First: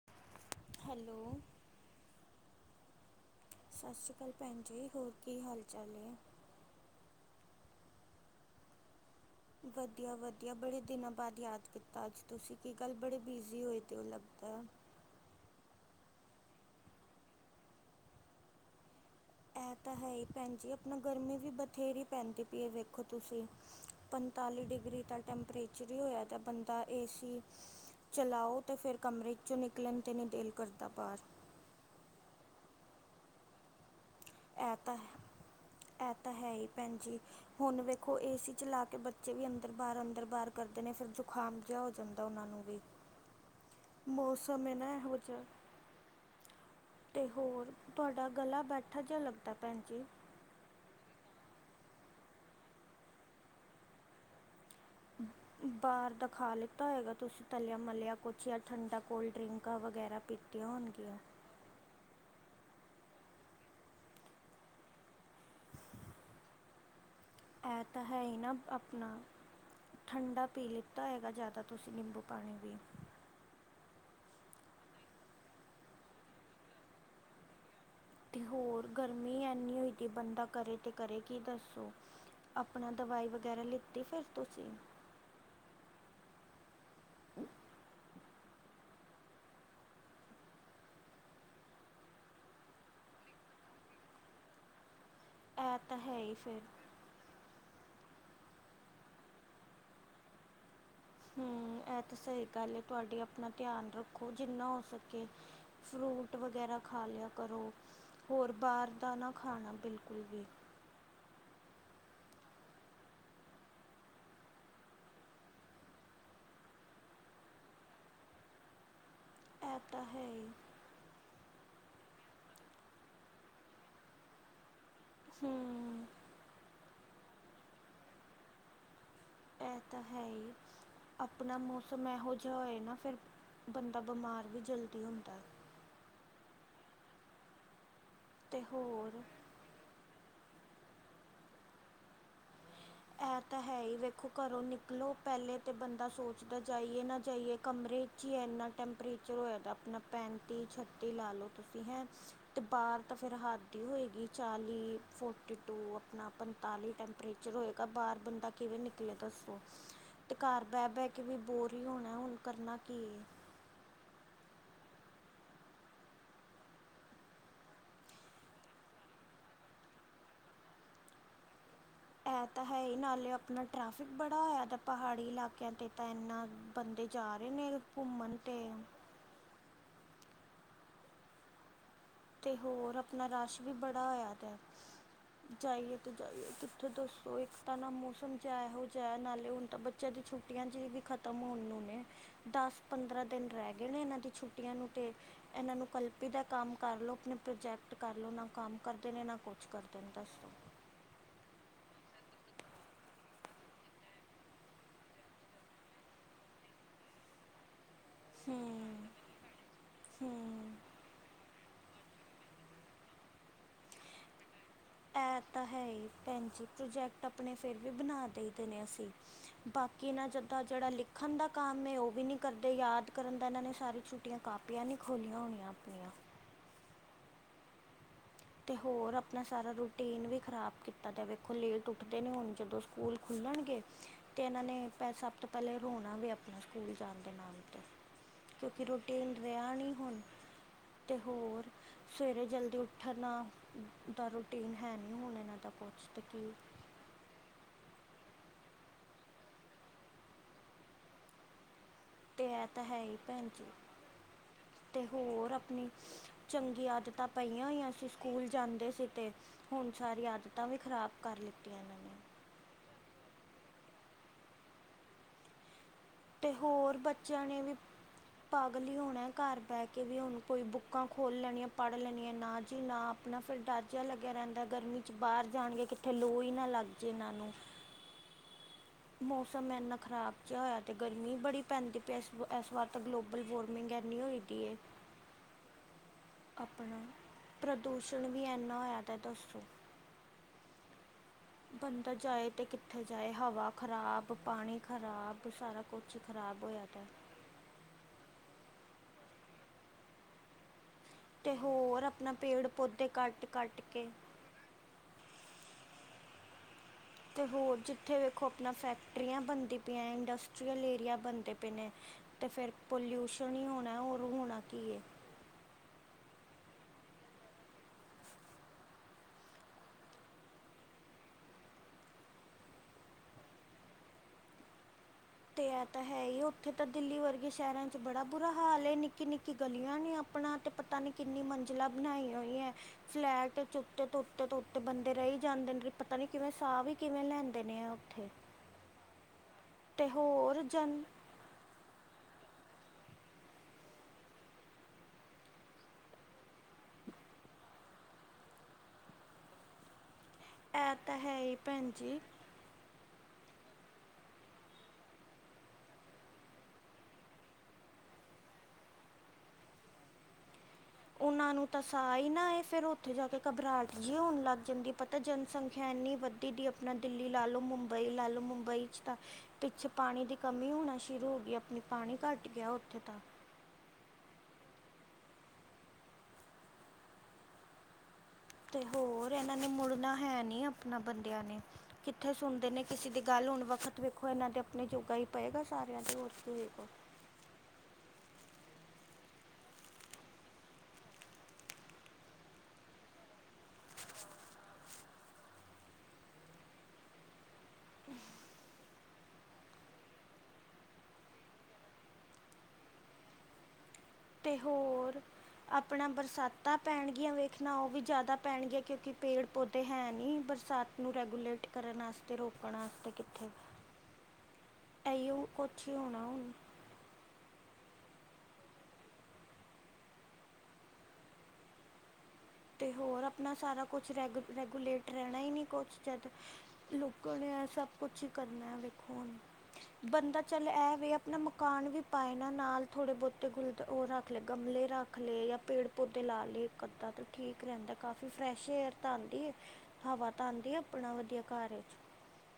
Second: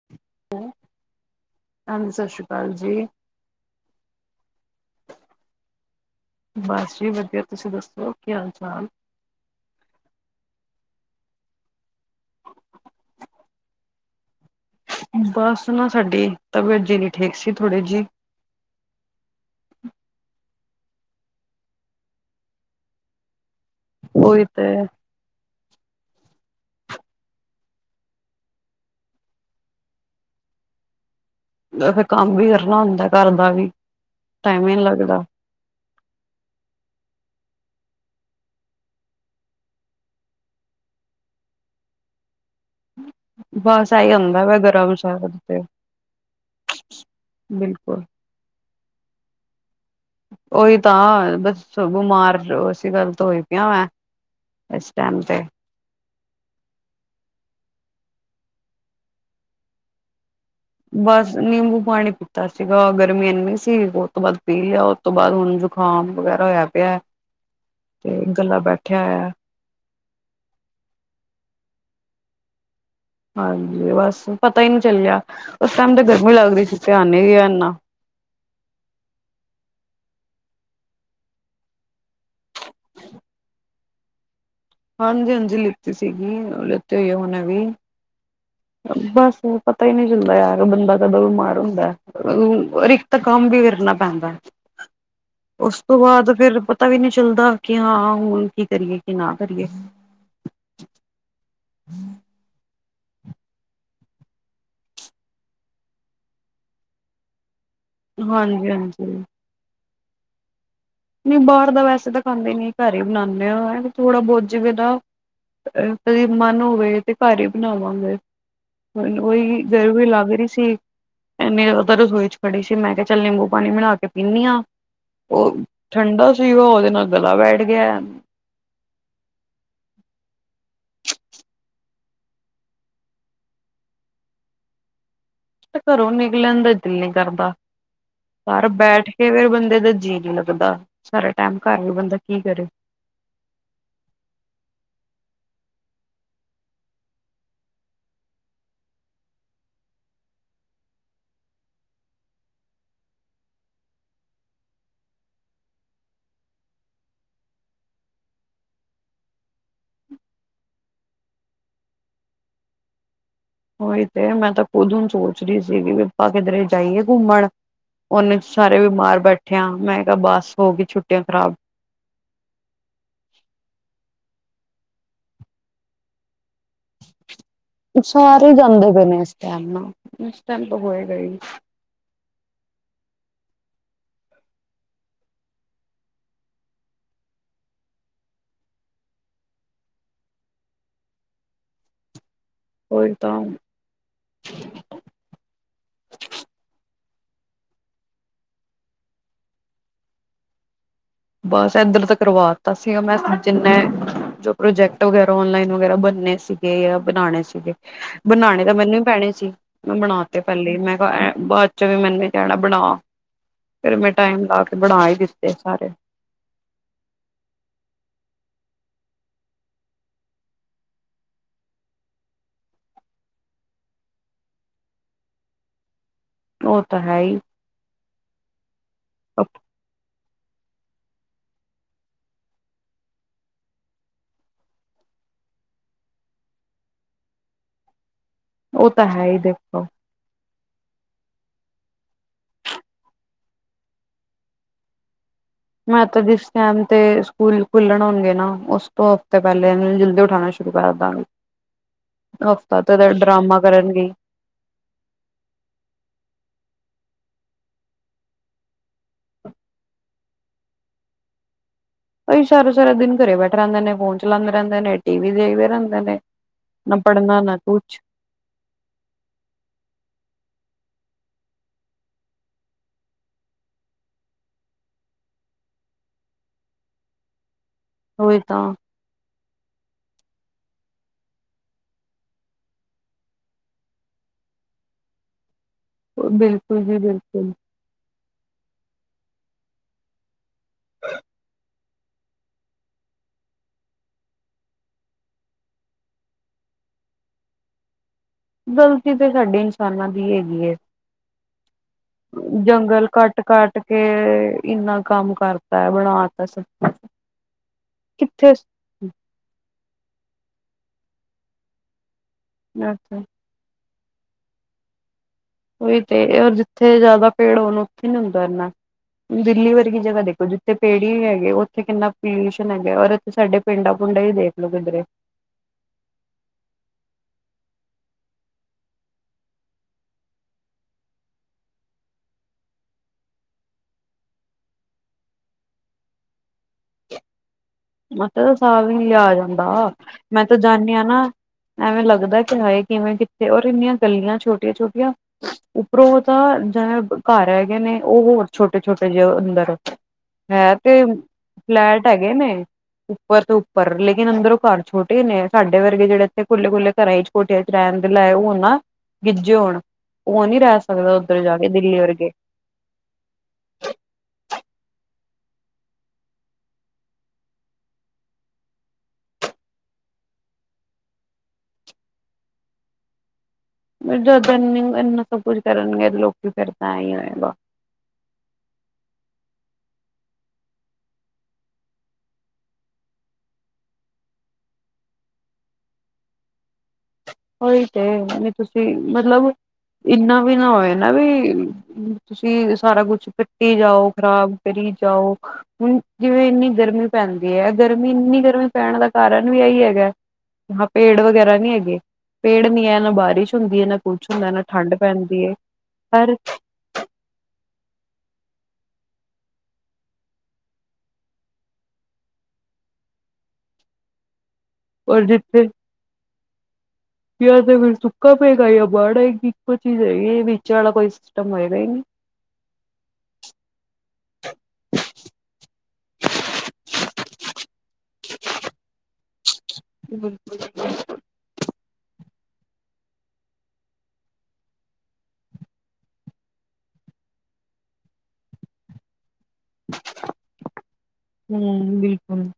[inaudible] Hello. ਹਾਂਜੀ ਸਸ਼ ਸ਼੍ਰੀ ਕਾਲ ਜੀ। ਸਸ ਸ੍ਰੀ ਕਾਲ ਭੈਣ ਜੀ ਹੋਰ ਕੀ ਹਾਲ ਚਾਲ ਏ? ਬਸ ਜੀ ਵਧੀਆ ਤੁਸੀਂ ਦੱਸੋ ਕੀ ਹਾਲ ਚਾਲ? ਵਧੀਆ-ਵਧੀਆ ਬੜੇ ਦਿਨਾਂ ਬਾਦ ਯਾਦ ਕੀਤਾ ਅੱਜ ਤੁਸੀਂ, ਕੀ ਗੱਲ ਬੜੇ ਬਿਜ਼ੀ ਹੋਏ ਦੇ ਓ ਲੱਗਦੈ। ਬਸ ਨਾ ਸਾਡੀ ਤਬੀਅਤ ਜੀ ਨੀ ਠੀਕ ਸੀ ਥੋੜੀ ਜੀ। ਐ ਤਾਂ ਹੈ ਈ ਭੈਣ ਜੀ ਆਪਣਾ ਗਰਮੀ ਵੀ ਬਥੇਰੀ ਪੈਂਦੀ ਪਈਏ ਵੇਖੋ ਤੁਸੀਂ। ਉਹੀ ਪੰਤਾਲੀ ਤੇ ਡਿਗਰੀ ਦਾ ਟੈਂਪਰੇਚਰ ਈ ਹੋਇਆ ਤਾਂ ਬੰਦਾ ਏ ਸੀ ਚਲਾਓ ਤੇ ਫੇਰ ਕਮਰੇ ਚੋ ਨਿਕਲਣ ਤੇ ਨੀ ਦਿਲ ਕਰਦਾ ਬਾਰ। ਫਿਰ ਕੰਮ ਵੀ ਕਰਨਾ ਹੁੰਦਾ ਘਰ ਦਾ ਵੀ। ਟਾਈਮ ਹੀ ਨੀ ਲੱਗਦਾ ਐਤਾਂ-ਐਤਾਂ ਹੈ ਈ ਭੈਣ ਜੀ। ਹੁਣ ਵੇਖੋ ਏਸੀ ਚਲਾ ਕੇ ਬੱਚੇ ਵੀ ਅੰਦਰ-ਬਾਰ, ਅੰਦਰ-ਬਾਰ ਕਰਦੇ ਨੇ ਫਿਰ ਜੁਖਾਮ ਜਿਆ ਹੋ ਜਾਂਦਾ ਓਨਾਂ ਨੂੰ ਵੀ। ਬਸ ਆਈ ਹੁੰਦਾ ਫੇਰ ਮੌਸਮ ਗਰਮ-ਸਰਦ ਤੇ। ਤੇ ਹੋਰ ਬਿਲਕੁਲ ਤੁਹਾਡਾ ਗਲਾ ਬੈਠਾ ਜਿਆ ਲੱਗਦਾ ਭੈਣ ਜੀ। ਓਈ ਤਾਂ ਬਸ ਬਿਮਾਰ ਇਸੀ ਗੱਲ ਤੋਂ ਹੋਈ ਪਈ ਐ ਮੈਂ। ਇਸ ਟੈਮ ਤੇ। ਬਾਰ ਦਾ ਖਾ ਲਿੱਤਾ ਹੋਏਗਾ ਤੁਸੀਂ ਤਲਿਆ-ਮਲਿਆ ਕੁੱਛ, ਜਾਂ ਠੰਡਾ ਕੋਲਡ ਡਰਿੰਕ ਵਗੈਰਾ ਪੀ ਪਿਆ ਹੋਣਗੀਆ। ਬਸ ਨਿੰਬੂ ਪਾਣੀ ਪੀਤਾ ਸੀਗਾ ਗਰਮੀ ਐੰਨੀ ਸੀ ਓ ਤੋਂ ਬਾਦ ਪੀ ਲਿਆ। ਉਤੋਂ ਬਾਦ ਹੁਣ ਜੁਕਾਮ ਵਗੈਰਾ ਹੋਇਆ ਪਿਐ। ਐਤਾਂ ਹੈਈ ਨਾ ਆਪਣਾ। ਠੰਡਾ ਪੀ ਲਿੱਤਾ ਹੋਏਗਾ ਜਾਦਾ, ਤੁਸੀਂ ਨਿੰਬੂ ਪਾਣੀ ਵੀ। ਹਾਂਜੀ, ਬਸ ਪਤਾ ਈ ਨੀ ਚੱਲਿਆ ਉਸ ਟਾਈਮ ਤੇ ਗਰਮੀ ਲੱਗ ਰੀ ਸੀ ਧਿਆਨ ਨੀ ਰਿਆ ਏਨਾ। ਹੋਰ ਗਰਮੀ ਐਨੀ ਹੋਈ ਦੀ, ਬੰਦਾ ਕਰੇ ਤੇ ਕਰੇ ਕੀ ਦੱਸੋ। ਆਪਨਾ ਦਵਾਈ ਵਗੈਰਾ ਲਿੱਤੀ ਫਿਰ ਤੁਸੀਂ? ਹਾਂਜੀ-ਹਾਂਜੀ, ਲਿੱਤੀ ਸੀਗੀ ਲਿਤੀ ਹੋਈ ਹੁਣੇ ਵੀ। ਬਸ ਪਤਾ ਈਨੀ ਚੱਲਦਾ ਯਾਰ ਬੰਦਾ ਕਦੋਂ ਬਿਮਾਰ ਹੁੰਦਾ ਏ। ਅ ਇਕ ਤਾ ਕੰਮ ਵੀ ਕਰਨਾ ਪੈਂਦਾ, ਇਹ ਉਸ ਤਾਂ ਤੋਂ ਹੈ ਹੀ ਬਾਦ ਫਿਰ ਪਤਾ ਵੀ ਨੀ ਚੱਲਦਾ ਕੀ ਹਾਂ ਹੁਣ ਕੀ ਕਰੀਏ ਕੀ ਨਾ ਕਰੀਏ। ਹੂੰ, ਐ ਤਾਂ ਸਈ ਗੱਲ ਐ ਤੁਹਾਡੀ ਆਪ ਪਣਾ ਧਿਆਨ ਰੱਖੋ ਜਿੰਨਾ ਹੋ ਸਕੇ ਫਰੂਟ ਵਗੈਰਾ ਖਾ ਲਿਆ ਕਰੋ। ਹੋਰ ਹਾਂਜੀ ਬਾਰ ਹਾਂਜੀ ਦਾ ਨਾ ਖਾਣਾ ਬਿਲਕੁਲ ਵੀ। ਨੀ ਬਾਰ ਦਾ ਵੈਸੇ ਤਾਂ ਖਾਂਦੇ ਨੀ ਘਰ ਈ ਬਣਾਦੇ ਆ, ਏਵੇ ਥੋੜਾ ਬੋਤ ਜਿਵੇਂ ਦਾ ਅ ਕਦੇ ਮਨ ਹੋਵੇ ਤੇ ਘਰ ਈ ਬਣਾਵਾਂਗੇ। ਹੁਣ ਓ ਈ ਇਹ ਤਾਂ ਗਰਮੀ ਹੈ ਲੱਗ ਰੀ ਹੀ ਸੀ। ਐਨੀ ਜਾਦਾ ਰਸੋਈ ਚ ਖੜੀ ਸੀ ਮੈਂ ਕਿਆ ਚੱਲ ਨਿੰਬੂ ਪਾਣੀ ਬਣਾ ਕੇ ਪੀਂਨੀ ਆ ਓ ਹੂੰ ਠੰਡਾ ਸੀਗਾ ਓ ਓਦੇ ਨਾਲ ਗਲਾ ਬੈਠ ਗਿਆ ਏ। ਐ ਤਾਂ ਹੈ ਈ। ਆਪਣਾ ਮੌਸਮ ਏਹੋ ਜਾ ਹੋਏ ਨਾ ਫਿਰ ਬੰਦਾ ਬਿਮਾਰ ਵੀ ਜਲਦੀ ਹੁੰਦਾ ਏ। ਘਰੋਂ ਨਿਕਲਣ ਦਾ ਦਿਲ ਨੀ ਕਰਦਾ, ਤੇ ਘਰ ਬੈਠ ਹੋਰ ਕੇ ਫੇਰ ਬੰਦੇ ਦਾ ਜੀ ਨੀ ਲੱ ਕਹਿੰਦਾ, ਸਾਰਾ ਟੈਮ ਘਰ ਵੀ ਬੰਦਾ ਕੀ ਕਰੇ। ਐ ਤਾਂ ਹੈ ਈ, ਵੇਖੋ ਘਰੋਂ ਨਿਕਲੋ ਪੈਲੇ ਤੇ ਬੰਦਾ ਸੋਚਦਾ ਜਾਈਏ ਨਾ ਜਾਈਏ ਕਮਰੇ ਕੀ ਇੰਨਾ ਟੈਂਪਰੇਚਰ ਹੋਇਆ ਦਾ ਆਪਣਾ ਪੈਂਤੀ, ਛੱਤੀ ਲਾ ਲੋ ਤੁਸੀਂ ਹੈਂ। ਤੇ ਬਾਰ ਤਾਂ ਫਿਰ ਹੱਦ ਈ ਹੋਏਗੀ ਚਾਲੀ, ਫੋਰਟੀ ਟੂ ਆਪਣਾ ਪੰਤਾਲੀ ਟੈਂਪਰੇਚਰ ਹੋਏ। ਗਾ ਬਾਰ ਬੰਦਾ ਕਿਵੇਂ ਨਿਕਲੇ ਦੱਸੋ? ਤੇ ਘਰ ਬੈ-ਬੈ ਕੇ ਵੀ ਬੋਰ ਈ ਹੋਣਾ ਹੁਣ ਕਰਨਾ ਕੀ ਏ। ਉਹੀ ਤੇ ਮੈਂ ਤਾਂ ਖੁਦ ਨੂੰ ਸੋਚ ਰੀ ਸੀਗੀ ਵੀ ਆਪਾਂ ਕਿਧਰੇ ਜਾਈਏ ਘੁੰਮਣ। ਉਹਨੇ ਚ ਸਾਰੇ ਬਿਮਾਰ ਬੈਠਿਆਂ ਮੈਂ ਕਿਹਾ ਬਸ ਹੋ ਗਈ ਛੁੱਟੀਆਂ ਖਰਾਬ। ਇਹ ਤਾਂ ਹੈ ਹੀ ਨਾਲੇ ਆਪਣਾ ਟ੍ਰੈਫਿਕ ਬੜਾ ਹੋਇਆ ਤਾਂ ਪਹਾੜੀ ਇਲਾਕਿਆਂ ਤੇ ਤਾਂ ਇੰਨਾ। ਬੰਦੇ ਜਾ ਰਹੇ ਨੇ ਘੁੰਮਣ ਸਾਰੇ ਤੇ ਜਾਂਦੇ [unintelligible] ਇਸ ਟਾਈਮ ਤੇ ਹੋਏਗਾ ਹੀ। ਤੇ ਹੋਰ ਆਪਣਾ ਰਸ਼ ਵੀ ਬੜਾ ਹੋਇਆ ਦਾ ਏ। ਜਾਈਏ ਤੇ ਜਾਈਏ ਕਿੱਥੇ? ਦੱਸੋ ਇੱਕ ਤਾਂ ਨਾ ਮੌਸਮ ਜਾ ਐਹੋੋ ਜਾ ਐ ਨਾਲੇ ਹੁਨ ਤਾਂ ਬ ਚੇੱ ਦੀ ਛੁੱਟੀਆਂ ਚ ਵੀ ਖ਼ਤਮ ਹੋਨ ਨੂੰ ਨੇ। ਦਸ ਉਹੀ ਪੰਦਰਾਂ ਤਾਂ ਦਿਨ ਰੈ ਗਏ ਨੇ ਏਨਾਂ ਦੀ ਛੁੱਟੀਆਂ ਨੂੰ ਤੇ ਏਨਾਂ ਨੂੰ ਕਲਪੀ ਦਾ ਕੰਮ ਕਰ ਲੋ ਅਪਣੇ ਪ੍ਰੋਜੈਕਟ ਕਰ ਲੋ ਨਾ ਕੰਮ ਕਰਦੇ ਨੇ ਨਾ ਕੁਛ ਕਰਦੇ ਨੇ ਦੱਸੋ। ਬਸ ਏਧਰ ਤਾਂ ਕਰਵਾ ਦਿੱਤਾ ਸੀਗਾ ਮੈਂ ਜਿੰਨੇ ਜੋ ਪ੍ਰੋਜੈਕਟ ਵਗੈਰਾ ਓਨਲਾਈਨ ਵਗੈਰਾ ਬਨਨੇ ਸੀ। ਬਨਾਣੇ ਸੀਗੇ। ਬਨਾਣੇ ਤਾਂ ਹੂੰ ਮੈਨੂੰ ਈ ਪੈਣੇ ਸੀ। ਮੈਂ ਬਣਾ ਤੇ ਹੂੰ ਪੈਲੇ ਈ ਮੈਂ ਕੇਆ ਐ ਬਾਦ ਚ ਵੀ ਮੈਨੂੰ ਈ ਕੈਣਾ ਬਣਾ। ਫਿਰ ਮੈਂ ਟਾਈਮ ਲਾ ਕੇ ਬਣਾ ਈ ਦਿੱਤੇ ਸਾਰੇ। ਭੈਣਜੀ ਪ੍ਰੋਜੈਕਟ ਅਪਣੇ ਫੇਰ ਵੀ ਬਨਾ ਦਈਦੇ ਨੇ ਅਸੀ। ਬਾਕੀ ਏਨਾਂ ਜਦਾਂ ਜੇੜਾ ਲਿਖਣ ਦਾ ਕੰਮ ਏ ਓ ਵੀ ਨੀ ਕਰਦੇ। ਯਾਦ ਕਰਨ ਦਾ ਏਨਾਂ ਨੇ ਸਾਰੀ ਛੁੱਟੀਆਂ ਕਾਪ ਪੀਆਂ ਨੀ ਖੋਲੀਆਂ ਹੋਣੀਆਂ ਅਪਣੀਆਂ। ਓ ਤਾਂ ਹੈ ਈ। ਤੇ ਹੋਰ ਅਪਣਾ ਸਾਰਾ ਰੂਟੀਨ ਵੀ ਖ਼ਰਾਬ ਕੀਤ ਤਾ ਦਾ ਏ। ਵੇਖੋ ਲੇਟ ਉੱਠਦੇ ਨੇ ਹੁਨ ਜਦੋਂ ਸਕੂਲ ਖੁੱਲਣਗੇ ਤੇ ਏਨਾਂ ਨੇ ਪੈ ਸਭ ਤੋਂ ਪੈਲੇ ਰੋਣਾ ਵੇ ਆਪਨਾ ਸਕੂਲ ਜਾਣ ਦੇ ਨਾਮ ਤੇ। ਕਿਉਂਕਿ ਉਹ ਤਾਂ ਹੈ ਰੋਟੀਨ ਹੀ ਰੇਆ ਦੇਖੋ ਨੀ ਹੁਣ ਤੇ ਹੋਰ, ਸਵੇਰੇ ਜਲਦੀ ਉੱਠ ਠਰਨਾਂ ਦਾ ਰੂਟੀਨ ਹੈ ਨੀ ਹੁਨ ਏਨਾਂ ਦਾ। ਮੈਂ ਕੁਛ ਤੇ ਜਿਸ ਕੀ ਟੈਮ ਤੇ ਸਕੂਲ ਖੁੱਲਣ ਹੋਣਗੇ ਨਾ ਉਸ ਤੋਂ ਹਫ਼ਤੇ ਪੈਲੇ ਏਨਾਂ ਜਲਦੀ ਉਠਾਣਾ ਸ਼ੁਰੂ ਕਰ ਦਾਂਗੀ। ਤੇ ਇਹ ਹਫ਼ਤਾ ਤਾਂ ਹੈ ਤੇ ਹੀ ਭੈਣ ਡਰਾਮਾ ਜੀ ਕਰਨ ਗੇਈ। ਤੇ ਹੋਰ ਅਪਨੀ ਚੰਗੀ ਆਦਤਾਂ ਪਈਆਂ ਹੋਈਆਂ ਸੀ ਸਕੂਲ ਜਾਂਦੇ ਸੀ ਤੇ। ਹੁਨ ਸਾਰੀ ਆਦਤਾਂ ਵੀ ਖਰਾਬ ਕਰ ਲਿੱਤੀਆਂ ਏਨਾਂ ਨੇ। ਓਈ ਸਾਰਾ ਸਾਰਾ ਦਿਨ ਘਰੇ ਬੈਠੇ ਰੇਂਦੇ ਨੇ, ਫੋਨ ਚਲਾਂਦੇ ਰੇਂਦੇ ਨੇ, ਟੀ ਵੀ ਦੇਖਦੇ ਰੇਂਦੇ ਨੇ। ਤੇ ਨਾ ਹੋਰ ਪੜ੍ਹਨਾ ਬੱਚੇਆਂ ਨਾ ਨੇ ਵੀ ਕੁਛ ਪਾਗਲ ਈ ਹੋਣਾ ਏ ਘਰ ਬੇ ਕੇ। ਵੀ ਹੁਣ ਕੋਈ ਬੁੱਕਾਂ ਖੋਲ ਲੈਣੀਆਂ ਪੜ ਲੈਣੀਆਂ ਨਾ ਜੀ ਨਾ। ਅਪਣਾ ਫੇਰ ਡਰ ਜੇਆ ਲੱਗੇਆ ਰੇਂਦਾ ਗਰਮੀ ਚ ਬਾਰ ਜਾਣਗੇ ਕਿੱਥੇ ਲੂ ਈ ਨਾ ਲੱਗਜੇ ਏਨਾਂ ਨੂੰ। ਓਈ ਤਾਂ। ਮੌਸਮ ਐਨਾ ਖਰਾਬ ਜਾ ਹੋਏਆ ਤੇ ਗਰਮੀ ਬੜੀ ਪੈਂਦੀ ਪੀ ਐਸ ਐਸ ਵਾਰ ਐਸ ਵਾਰ ਤਾਂ ਗਲੋਬਲ ਵਾਰਮਿੰਗ ਐੰਨੀ ਹੋਈ ਟੀਏ ਬਿਲਕੁਲ ਜੀ ਅਪਣਾ ਬਿਲਕੁਲ ਪ੍ਰਦੂਸ਼ਣ ਵੀ ਐਨਾ ਹੋਏਆ ਦਾ ਦੱਸੋ। [unintelligible] ਬੰਦਾ ਜਾਏ ਤੇ ਕਿੱਥੇ ਜਾਏ? ਹਵਾ ਖਰਾਬ ਪਾਣੀ ਖਰਾਬ ਸਾਰਾ ਕੁਛ ਖਰਾਬ ਹੋਏਆ ਦਾ। ਗਲਤੀ ਤੇ ਸਾਡੀ ਇਨਸਾਨਾਂ ਦੀ ਈ ਹੈਗੀ ਏ। ਤੇ ਹੋਰ। ਜੰਗਲ ਕੱਟ ਕੱਟ ਕੇ ਇੰਨਾ ਕੰਮ ਕਰਤਾ ਐ। ਬਣਾ ਤਾ ਸਬ ਕੁਛ। ਤੇ ਹੋਰ ਜਿੱਥੇ ਵੇਖੋ ਕਿੱਥੇ ਅਪਣਾ ਫੈਕ ਟਰੀਆਂ ਬਨਦੀ ਪੀ ਐਂ, ਇਂਡਸਟਰੀਯਲ ਏਰੀਆ ਬਨਦੇ ਪੇ ਨੇ ਤੇ ਫੇਰ ਪੋਲਿਊਸ਼ਨ ਈ ਹੋਣਾ ਹੋਰ ਹੋਣਾ ਕੀ ਏ? ਓਈ ਤੇ, ਔਰ ਜਿੱਥੇ ਜਾਦਾ ਪੇੜ ਹੋਨ ਓਥੇ ਨੀ ਹੁੰਦਾ ਇਨਾ। ਦਿੱਲੀ ਵਰਗੀ ਜਗਾ ਦੇਖੋ ਜਿੱਥੇ ਪੇੜ ਈ ਨੀ ਹੈਗੇ ਓਥੇ ਕਿੰਨਾ ਪੋਲਿਊਸ਼ਨ ਹੈਗਾ ਔਰ ਸਾਡੇ ਪਿੰਡਾਂ ਪੁੰਡਾਂ ਇ ਦੇਖਲੋ ਕਿੱਧਰੇ। ਤੇ ਐ ਤਾ ਹੈ ਈ। ਓਥੇ ਤਾਂ ਦਿੱਲੀ ਵਰਗੇ ਸੈ਼ਰਾਂ ਚ ਬੜਾ ਬੁਰਾ ਹਾਲ ਏ। ਨਿੱਕੀ ਨਿੱਕੀ ਗਲੀਆਂ ਨੇ ਅਪਣਾ ਤੇ ਪਤਾ ਨੀ ਕਿੰਨੀ ਮੰਜਿਲਾਂ ਬਨਾਈ ਹੋਈਆਂ ਐਂ। ਫਲੈਟ ਉੱਤੋਂ ਉੱਤੋਂ ਉੱਤੋਂ ਬੰਦੇ ਰਈ ਜਾਂਦੇ ਨੇ ਪਤਾ ਨੀ ਕਿਵੇਂ ਸਾ ਵੀ ਕਿਵੇਂ ਲੈਂਦੇ ਨੇ ਆ। ਉੱਥੇ ਮਤਲਬ ਸਾ ਵੀ ਨੀ ਲੇਆ ਜਾਂਦਾ ਤੇ ਮੈਂ ਤਾਂ ਹੋਰ ਜਾਨੀ ਆ ਜਨ ਨਾ। ਐਵੇਂ ਲੱਗਦੇ ਕਿ ਹਾਏ ਕਿਵੇਂ ਕਿੱਥੇ ਔਰ ਇੰਨੀਆਂ ਗੱਲੀਆਂ ਛੋਟੀਆਂ ਛੋਟੀਆਂ। ਉੱਪਰੋਂ ਤਾਂ ਜੇ ਘਰ ਹੈਗੇ ਨੇ ਓ ਹੋਰ ਛੋਟੇ ਛੋਟੇ ਜੇ ਅੰਦਰ। ਹੈ ਇਹ ਤੇ ਤਾਂ ਹੈ ਹੀ ਭੈਣ ਫਲੈਟ ਜੀ ਹੈਗੇ ਨੇ। ਉੱਪਰ ਤੋਂ ਉਪਰ ਲੇਕਿਨ ਅੰਦਰੋਂ ਘਰ ਛੋਟੇ ਨੇ ਸਾਡੇ ਵਰਗੇ ਜੇੜੇ ਏਥੇ ਖੁੱਲੇ-ਖੁੱਲੇ ਘਰਾ ਏਚ ਬੋਤੇ ਟੇਮ ਦੇ ਲਏ ਹੋ ਨਾ ਗਿੱਜੇ ਹੋਣ। ਓ ਨੀ ਰੇ ਸਕਦਾ ਉੱਧਰ ਉਹਨਾਂ ਜਾ ਨੂੰ ਕੇ ਤਾਂ ਦਿੱਲੀ ਸਾਹ ਹੀ ਵਰਗੇ। ਨਾ ਆਏ ਫਿਰ ਉੱਥੇ ਜਾ ਕੇ ਘਬਰਾਹਟ ਚ ਜੀ ਹੋਣ ਲੱਗ ਜਾਂਦੀ ਏ ਪਤਾ ਜਨਸੰਖਿਆ ਏਨੀ ਵੱਧੀ ਦੀ ਆਪਣਾ। ਦਿੱਲੀ ਲਾ ਲਓ ਮੁੰਬਈ ਲਾ ਲਓ ਮੁੰਬਈ ਚ ਤਾਂ ਪਿੱਛੇ ਪਾਣੀ ਦੀ ਕਮੀ ਹੋਣਾ ਸ਼ੁਰੂ ਹੋ ਗਈ ਆਪਣੇ ਪਾਣੀ ਘੱਟ ਗਿਆ ਉੱਥੇ ਤਾਂ। ਜਦ ਏਨਾ ਸਭ ਕੁਛ ਕਰਨਗੇ ਲੋਕੀ ਫਿਰ ਤਾਂਈ ਹੋਏਗਾ। ਤੇ ਹੋਰ ਏਨਾਂ ਨੇ ਮੁੜਨਾ ਹੈ ਨੀ ਆਪਣਾ ਬੰਦਿਆਂ ਨੇ। ਕਿੱਥੇ ਸੁਣਦੇ ਨੇ ਕਿਸੀ ਦੀ ਗੱਲ ਹੁਣ ਵਖਤ ਵੇਖੋ ਏਨਾਂ ਦੇ ਆਪਣੇ ਜੋਗਾ ਈ ਪਏਗਾ ਸਾਰਿਆਂ ਦੇ ਹੋਰ ਕੀ ਵੇਖੋ। ਉਈ ਤੇ ਤੁਸੀਂ ਮਤਲਬ ਇਨਾ ਵੀ ਨਾ ਹੋਏ ਨਾ ਵੀ। ਤੁਸੀਂ ਸਾਰਾ ਕੁਛ ਕੱਟੀੇ ਜਾਓ, ਖ਼ਰਾਬ ਕਰੀ ਜਾਓ। ਹੁਣ ਜਿਵੇਂ ਇੰਨੀ ਗਰਮੀ ਪੈਂਦੀ ਏ ਗਰਮੀ ਇੰਨੀ ਗਰਮੀ ਪੈਣ ਦਾ ਕਾਰਨ ਵੀ ਏ ਹੈਗੇ। ਹਾਂ ਪੇੜ ਵਗੈਰਾ ਨੀ ਹੈਗੇ ਪੇੜ ਨੀ ਹੈ ਨਾ ਬਾਰਿਸ਼ ਹੁੰਦੀ ਏ ਨਾ ਕੁਛ ਹੁੰਦਾ ਤੇ ਨਾ ਠੰਢ ਹੋਰ ਪੈਂਦੀ ਹੈ ਆਪਣਾ ਹਰ ਬਰਸਾਤਾ। ਪੈਣਗੀਆਂ ਵੇਖਣਾ ਉਹ ਵੀ ਜ਼ਿਆਦਾ ਪੈਣਗੀਆਂ ਕਿਉਂਕਿ ਪੇੜ ਪੌਦੇ ਹੈ ਨਹੀਂ ਬਰਸਾਤ ਨੂੰ ਰੈਗੂਲੇਟ ਕਰਨ। ਤੇ ਰੋਕਣਾ ਆਸਤੇ ਕਿੱਥੇ। [inaudible] ਇਹੀਓ ਕੁਛ ਹੋਣਾ ਹੁਣ। ਯਾ ਤਾਂ ਫਿਰ ਸੁੱਕਾ ਪਏਗਾ ਯਾ ਬਾੜ ਆਏਗੀ ਇੱਕੋ ਚੀਜ਼ ਹੈਗੀ ਵਿਚ ਵਾਲਾ ਕੋਈ ਸਿਸਟਮ ਹੋਏਗਾ ਈ ਨੀ ਤੇ ਹੋਰ ਅਪਣਾ ਸਾਰਾ ਕੁਛ ਰੈਗੂ ਰੈਗੂਲੇਟ ਰੇਣਾ ਈ ਨੀ ਕੁਛ ਜਦ। ਲੋਕਾਂ ਨੇ ਏ ਸਭ ਕੁਛ ਈ ਕਰਨੇ ਵੇਖੋ ਹੁਣ ਬੰਦਾ ਬਿਲਕੁਲ ਚੱਲ ਏ ਵੇ। ਮਕਾਨ ਵੀ ਪਾਏ ਨਾ ਨਾਲ ਥੋੜੇ ਬੋਤੇ ਗੁਲਦ ਓ ਰਾਖ ਲਏ ਗਮਲੇ ਰਾਖ ਲਏ ਯਾ ਪੇੜ ਪੌਦੇ ਲਾ ਲਏ ਇੱਕ ਅੱਧਾ ਤੇ। ਠੀਕ ਰੇਂਦੇ ਕਾਫੀ ਫਰੈਸ਼ ਏਅਰ ਤਾਂ ਆਂਦੀ ਏ ਹਵਾ ਤਾਂ ਆਂਦੀ ਏ ਆਪਣਾ ਘਰ ਵਿੱਚ ਹੂੰ ਬਿਲਕੁਲ।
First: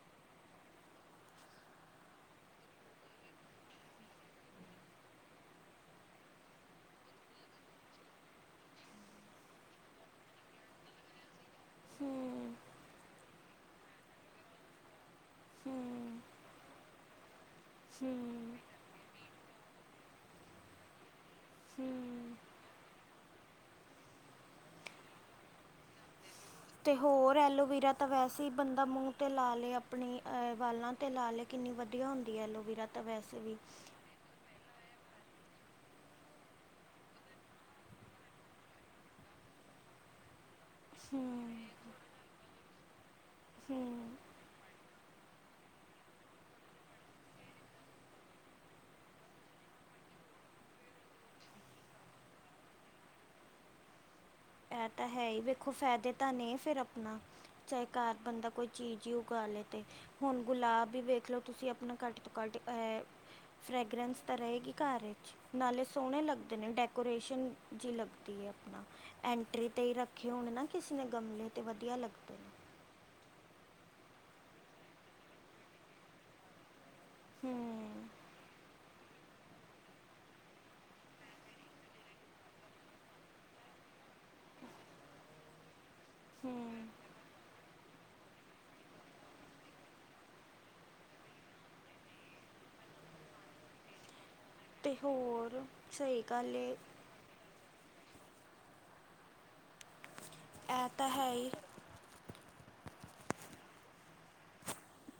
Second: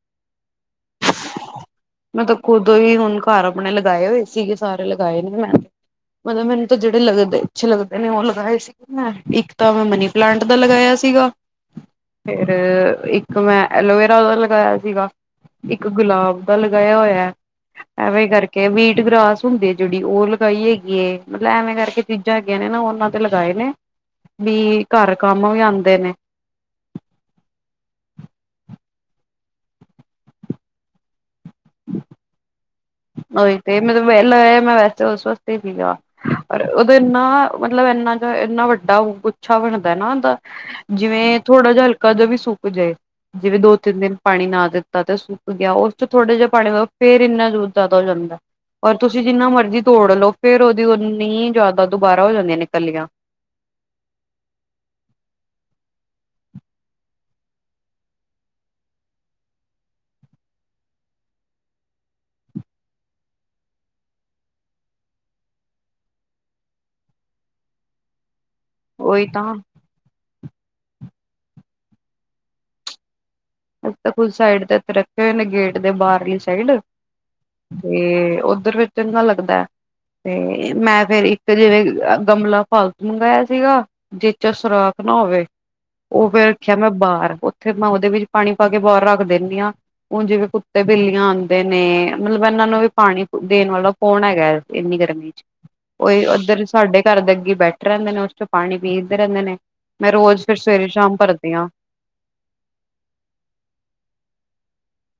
ਮੈਂ ਤਾਂ ਖੁਦ ਉਹੀ ਹੁਣ ਘਰ ਆਪਣੇ ਲਗਾਏ ਹੋਏ ਸੀਗੇ ਸਾਰੇ ਲਗਾਏ ਨੇ ਮੈਂ। ਮਤਲਬ ਮੈਨੂੰ ਤਾਂ ਜੇੜੇ ਲੱਗਦੇ ਅੱਛੇ ਲੱਗਦੇ ਨੇ ਓ ਲਗਾਏ ਸੀ। ਮੈਂ ਇੱਕ ਤਾਂ ਮਨੀ ਪਲਾਂਟ ਦਾ ਲਗਾਇਆ ਸੀਗਾ। ਫਿਰ ਹੂੰ ਇੱਕ ਮੈਂ ਐਲੋਵੇਰਾ ਦਾ ਲਗਾਇਆ ਸੀਗਾ। ਏਕ ਹੂੰ ਗੁਲਾਬ ਦਾ ਲਗਾਇਆ ਹੋਏ ਐਵੇਂ ਹੂੰ ਕਰਕੇ ਵੀਟ ਗ੍ਰਾਸ ਹੁੰਦੇ ਜੇੜੀ ਓ ਲਗਾਈ ਹੈਗੀ ਏ ਮਤਲਬ ਐਵੇਂ ਕਰਕੇ ਚੀਜ਼ਾਂ ਹੂੰ ਹੈਗੀਆਂ ਨੇ ਉਨਾਂ। ਤੇ ਲਗਾਏ ਨੇ ਬੀ ਘਰ ਕੰਮ ਵੀ ਆਂਦੇ ਨੇ। ਤੇ ਹੋਰ ਐਲੋਵੀਰਾ ਤਾਂ ਵੈਸੇ ਈ ਬੰਦਾ ਮੂੰ ਤੇ ਲਾ ਲਏ ਆਪਣੇ ਵਾਲਾਂ 'ਤੇ ਲਾ ਲਏ। ਕਿੰਨੀ ਵਧੀਆ ਹੁੰਦੀ ਏ ਐਲੋਵੀਰਾ ਤਾਂ ਵੈਸੇ ਵੀ ਉਹੀ ਤੇ ਮਤਲਬ [unintelligible] ਉਸ ਤੱਕ [unintelligible] ਪਰ ੳਦੇ ਨਾ ਇਨਾ ਮਤਲਬ ਏਨਾ ਜੇ ਏਨਾ ਵੱਡਾ ਗੁੱਛਾ ਬਣਦੇ ਨਾ ਉਦਾ। ਜਿਵੇਂ ਹੂੰ ਥੋੜਾ ਜਿਹਾ ਹਲਕਾ ਜਿਹਾ ਵੀ ਸੁੱਕ ਜਾਏ ਜਿਵੇਂ ਦੋ ਤਿੰਨ ਦਿਨ। ਹੂੰ ਪਾਣੀ ਨਾ ਦਿੱਤਾ ਤੇ ਸੁੱਕ ਗਿਆ ਉਸ ਚ ਥੋੜਾ ਜੇਹਾ ਪਾਣੀ ਫਿਰ ਇੰਨਾ ਯੂਜ ਜ਼ਿਆਦਾ ਹੋ ਜਾਂਦੇ। ਔਰ ਤੁਸੀਂ ਜਿੰਨਾ ਮਰਜ਼ੀ ਤੋੜ ਲਓ ਫਿਰ ਉਦੀ ਓਨੀ ਜ਼ਿਆਦਾ ਦੁਬਾਰਾ ਹੋ ਜਾਂਦੀਆਂ ਨੇ ਨਿਕਲੀਆਂ। ਏਹ ਤਾਂ ਹੈ ਈ ਵੇਖੋ ਫੇਦੇ ਤਾਂ ਨੇ ਫਿਰ ਆਪਣਾ। ਚਾਏ ਘਾਰ ਬੰਦਾ ਕੋਈ ਚੀਜ਼ ਈ ਓਗਾ ਲੇ ਤੇ। ਹੁਨ ਗੁਲਾਬ ਵੀ ਵੇਖ ਲੋ ਤੁਸੀਂ ਆਪਣਾ ਘੱਟ ਤੋਂ ਘੱਟ ਐ ਫਰੈਗਰੈਂਸ ਤਾਂ ਰਏਗੀ ਘਾਰ ਏਚ। ਨਾਲੇ ਸੋਣੇ ਲੱਗਦੇ ਨੇ ਡੈਕੋਰੇਸ਼ਨ ਜੀ ਲੱਗਦੀ ਏ ਆਪਨਾ। ਉਹੀ ਤਾਂ ਐਂਟਰੀ ਤੇ ਈ ਰੱਖੇ ਹੋਨ ਨਾ ਕਿਸੀ ਨੇ ਗਮਲੇ ਤੇ ਵਦੀਆ ਲੱਗਦੈ। ਅਸੀਂ ਤਾਂ ਖੁਦ ਸਾਈਡ ਤੇ ਇੱਥੇ ਰੱਖੇ ਹੋਏ ਨੇ ਗੇਟ ਦੇ ਬਾਰਲੀ ਸਾਈਡ ਤੇ ਹੂੰ ਓਧਰ ਫੇਰ ਚੰਗਾ ਲੱਗਦੈ। ਤੇ ਮੈਂ ਫੇਰ ਇੱਕ ਜਿਵੇਂ ਅ ਗਮਲਾ ਫਾਲਤੂ ਮੰਗਾਇਆ ਸੀਗਾ ਜੀਚ ਓ ਸੁਰਾਖ ਨਾ ਹੋਵੇ, ਓ ਫੇਰ ਰਖਿਆ ਹੂੰ ਮੈਂ ਬਾਰ ਓਥੇ ਮੈਂ ਓਦੇ ਵਿੱਚ ਪਾਣੀ ਪਾ ਕੇ ਬਾਰ ਰੱਖ ਦੇਨੀ ਆਂ। ਹੁਨ ਜਿਵੇਂ ਕੁੱਤੇ-ਬਿੱਲੀਆਂ ਆਂਦੇ ਨੇ, ਮਤਲਬ ਏਨਾਂ ਨੂੰ ਵੀ ਪਾਨੀ ਦੇਨ ਵਾਲਾ ਕੌਨ ਹੈਗਾ ਏ। ਤੇ ਏਨੀ ਗਰਮੀ ਚ, ਹੋਰ ਸਹੀ ਓਈ ਗੱਲ ਓਦਰ ਏ ਸਾਡੇ ਘਰਦੇ ਅੱਗੇ ਬੈਠੇ ਰੈਂਦੇ ਨੇ ਓਸ ਚੋਂ ਪਾਣੀ ਪੀਂਦੇ ਰੈਂਦੇ ਨੇ, ਮੈਂ ਰੋਜ਼ ਫੇਰ ਇਹ ਤਾਂ ਸਵੇਰੇ-ਸ਼ਾਮ ਹੈ ਹੀ ਭਰਦੀ ਆਂ।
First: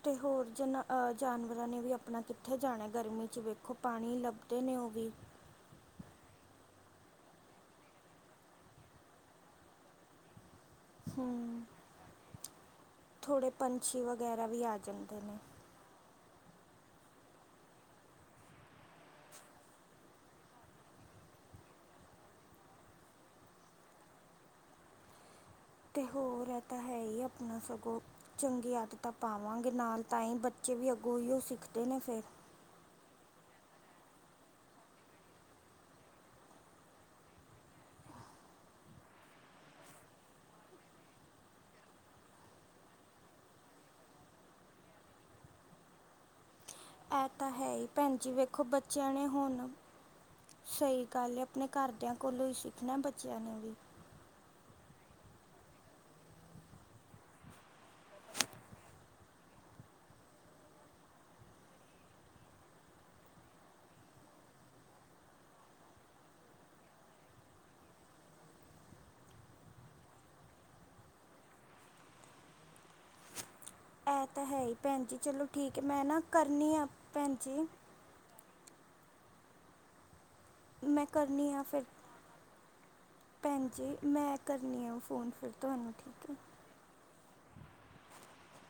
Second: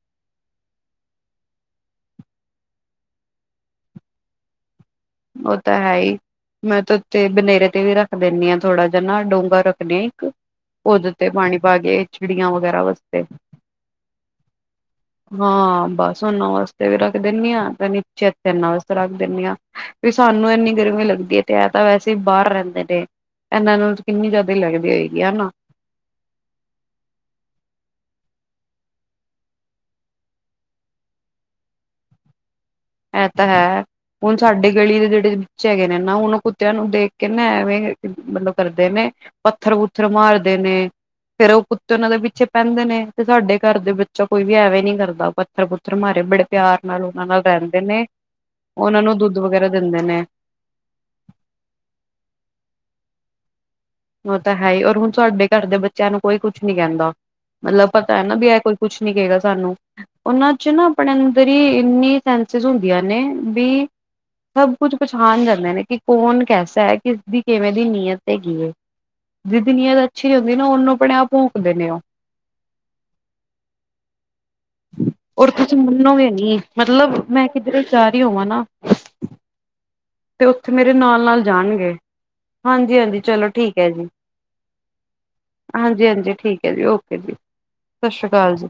ਤੇ ਹੋਰ ਜਨਾ ਅ ਜਾਨਵਰਾਂ ਨੇ ਵੀ ਅਪਨਾ ਕਿੱਥੇ ਜਾਣਾ ਗਰਮੀ ਚ ਵੇਖੋ ਪਾਨੀ ਈ ਲੱਭਦੇ ਨੇ ਓ ਵੀ ਓ ਤਾਂ ਹੈ ਈ। ਮੈਂ ਤੇ ਓਤੇ ਬਨੇਰੇ ਤੇ ਵੀ ਰੱਖ ਦੇਨੀ ਆ ਥੋੜਾ ਜ ਨਾ ਡੋਂਗਾ ਰੱਖਦੀ ਆ ਇੱਕ ਓਦੇ ਤੇ ਪਾਣੀ ਪਾ ਕੇ ਚਿੜੀਆਂ ਵਗੈਰਾ ਵਾ ਥੋੜੇ ਪੰਛੀ ਵਗੈਰਾ ਵੀ ਆ ਜਾਂਦੇ ਨੇ। ਓਨਾ ਵਾਸਤੇ ਵੀ ਰੱਖ ਦੇਨੀ ਆਂ ਤੇ ਨੀਚੇ ਏਥੇ ਏਨਾਂ ਵਾਸਤੇ ਰੱਖ ਦੇਨੀ ਆਂ। ਵੀ ਸਾਨੂੰ ਏਨੀ ਗਰਮੀ ਲੱਗਦੀ ਏ ਤੇ ਐ ਤਾਂ ਵੈਸੇ ਈ ਬਾਰ ਰੈਂਦੇ ਨੇ। ਏਨਾਂ ਨੂੰ ਕਿੰਨੀ ਜਾਦੇ ਲੱਗਦੀ ਹੋਏਗੀ ਐਨਾ। ਤੇ ਹੋਰ ਏ ਤਾਂ ਹੈ ਈ ਅਪਨਾ ਸਗੋਂ ਚੰਗੀ ਆਦਤਾਂ ਪਾਵਾਂਗੇ ਨਾਲ ਤਾਂ ਈ ਬੱਚੇ ਵੀ ਅੱਗੋਂ ਓਈਓ ਸਿੱਖਦੇ ਨੇ ਫੇਰ ਐ ਤਾਂ ਹੈ। ਹੁਨ ਸਾਡੀ ਗਲੀ ਦੇ ਜੇੜੇ ਵਿੱਚ ਹੈਗੇ ਨੇ ਨਾ ਓਨਾਂ ਕੁੱਤਿਆਂ ਨੂੰ ਦੇਖ ਕੇ ਨਾ ਐਵੇਂ ਮਤਲਬ ਕਰਦੇ ਨੇ ਪੱਥਰ-ਪੁੱਥਰ ਮਾਰਦੇ ਨੇ ਫੇਰ ਓ ਕੁੱਤੇ ਓਨਾਂ ਦੇ ਪਿੱਛੇ ਪੈਂਦੇ ਨੇ ਤੇ ਸਾਡੇ ਘਰ ਦੇ ਵਿੱਚੋ ਕੋਈ ਵੀ ਐਵੇਂ ਨੀ ਕਰਦਾ ਪ ਪੁਥਰ-ਪੁੱਥਰ ਮਾਰੇ ਬੜੇ ਪਿਆਰ ਨਾਲ ਓਨਾਂ ਨਾਲ ਰੈਂਦੇ। ਭੈਨ ਜੀ ਵੇਖੋ ਬੱਚੇਆਂ ਨੇ ਹੁਨ ਦਿੰਦੇ ਨੇ ਸਈ ਗੱਲ ਐ ਆਪਨੇ ਘਰਦਿਆਂ ਕੋਲੋਂ ਈ ਸਿੱਖਨੈ ਬੱਚੇਆਂ ਨੇ ਵੀ। ਓ ਤਾਂ ਹੈ ਈ ਔਰ ਹੁਨ ਸਾਡੇ ਘਰ ਦੇ ਬੱਚੇਆਂ ਨੂੰ ਕੋਈ ਕੁਛ ਨੀ ਕੈਂਦਾ। ਮਤਲਬ ਪਤਾ ਐ ਨਾ ਵੀ ਐਏ ਕੋਈ ਕੁੱਛ ਨੀ ਕਏਗਾ ਸਾਨੂੰ। ਓਨਾਂ ਚ ਨਾ ਅਪਨੇ ਅੰਦਰ ਈ ਇੰਨੀ ਸੈਂਸਿਜ਼ ਹੁੰਦੀਆਂ ਨੇ, ਵੀ ਸਬ ਕੁੱਛ ਪਛਾਨ ਜਾਂਦੇ ਨੇ ਕਿ ਕੌਨ ਕੈਸਾ ਐ ਕਿਸ ਦੀ ਕਿਵੇਂ ਦੀ ਨੀਅਤ ਹੈਗੀ ਏ। ਜੀਦੀ ਨੀਅਤ ਅੱਛੀ ਨੀ ਹੁੰਦੀ ਨਾ ਓਨੂੰ ਆਪਨੇ ਆਪ ਭੋਂਕ ਦੇ ਨੇ ਓ? ਇਹ ਤਾਂ ਹੈ ਹੀ ਭੈਣ ਜੀ ਚਲੋ ਔਰ ਤੁਸੀ ਠੀਕ ਹੈ ਮੈਂ ਨਾ ਮੰਨੋਗੇ ਨੀ, ਕਰਨੀ ਆ ਮਤਲਬ ਭੈਣ ਮੈਂ ਜੀ ਕਿੱਦਰੇ ਜਾ ਰਈ ਹੋਵਾਂ ਨਾ ਤੇ ਓਥੇ ਮੇਰੇ ਮੈਂ ਨਾਲ-ਨਾਲ ਕਰਨੀ ਆ ਫਿਰ ਜਾਨਗੇ। ਹਾਂਜੀ-ਹਾਂਜੀ ਚਲੋ ਭੈਣ ਠੀਕ ਐ ਜੀ, ਮੈਂ ਕਰਨੀ ਆ ਫੋਨ ਫਿਰ ਤੁਹਾਨੂੰ ਹਾਂਜੀ-ਹਾਂਜੀ ਹੈ ਠੀਕ ਐ ਜੀ ਓਕੇ ਜੀ, ਸਸ਼੍ਰੀ ਕਾਲ ਜੀ।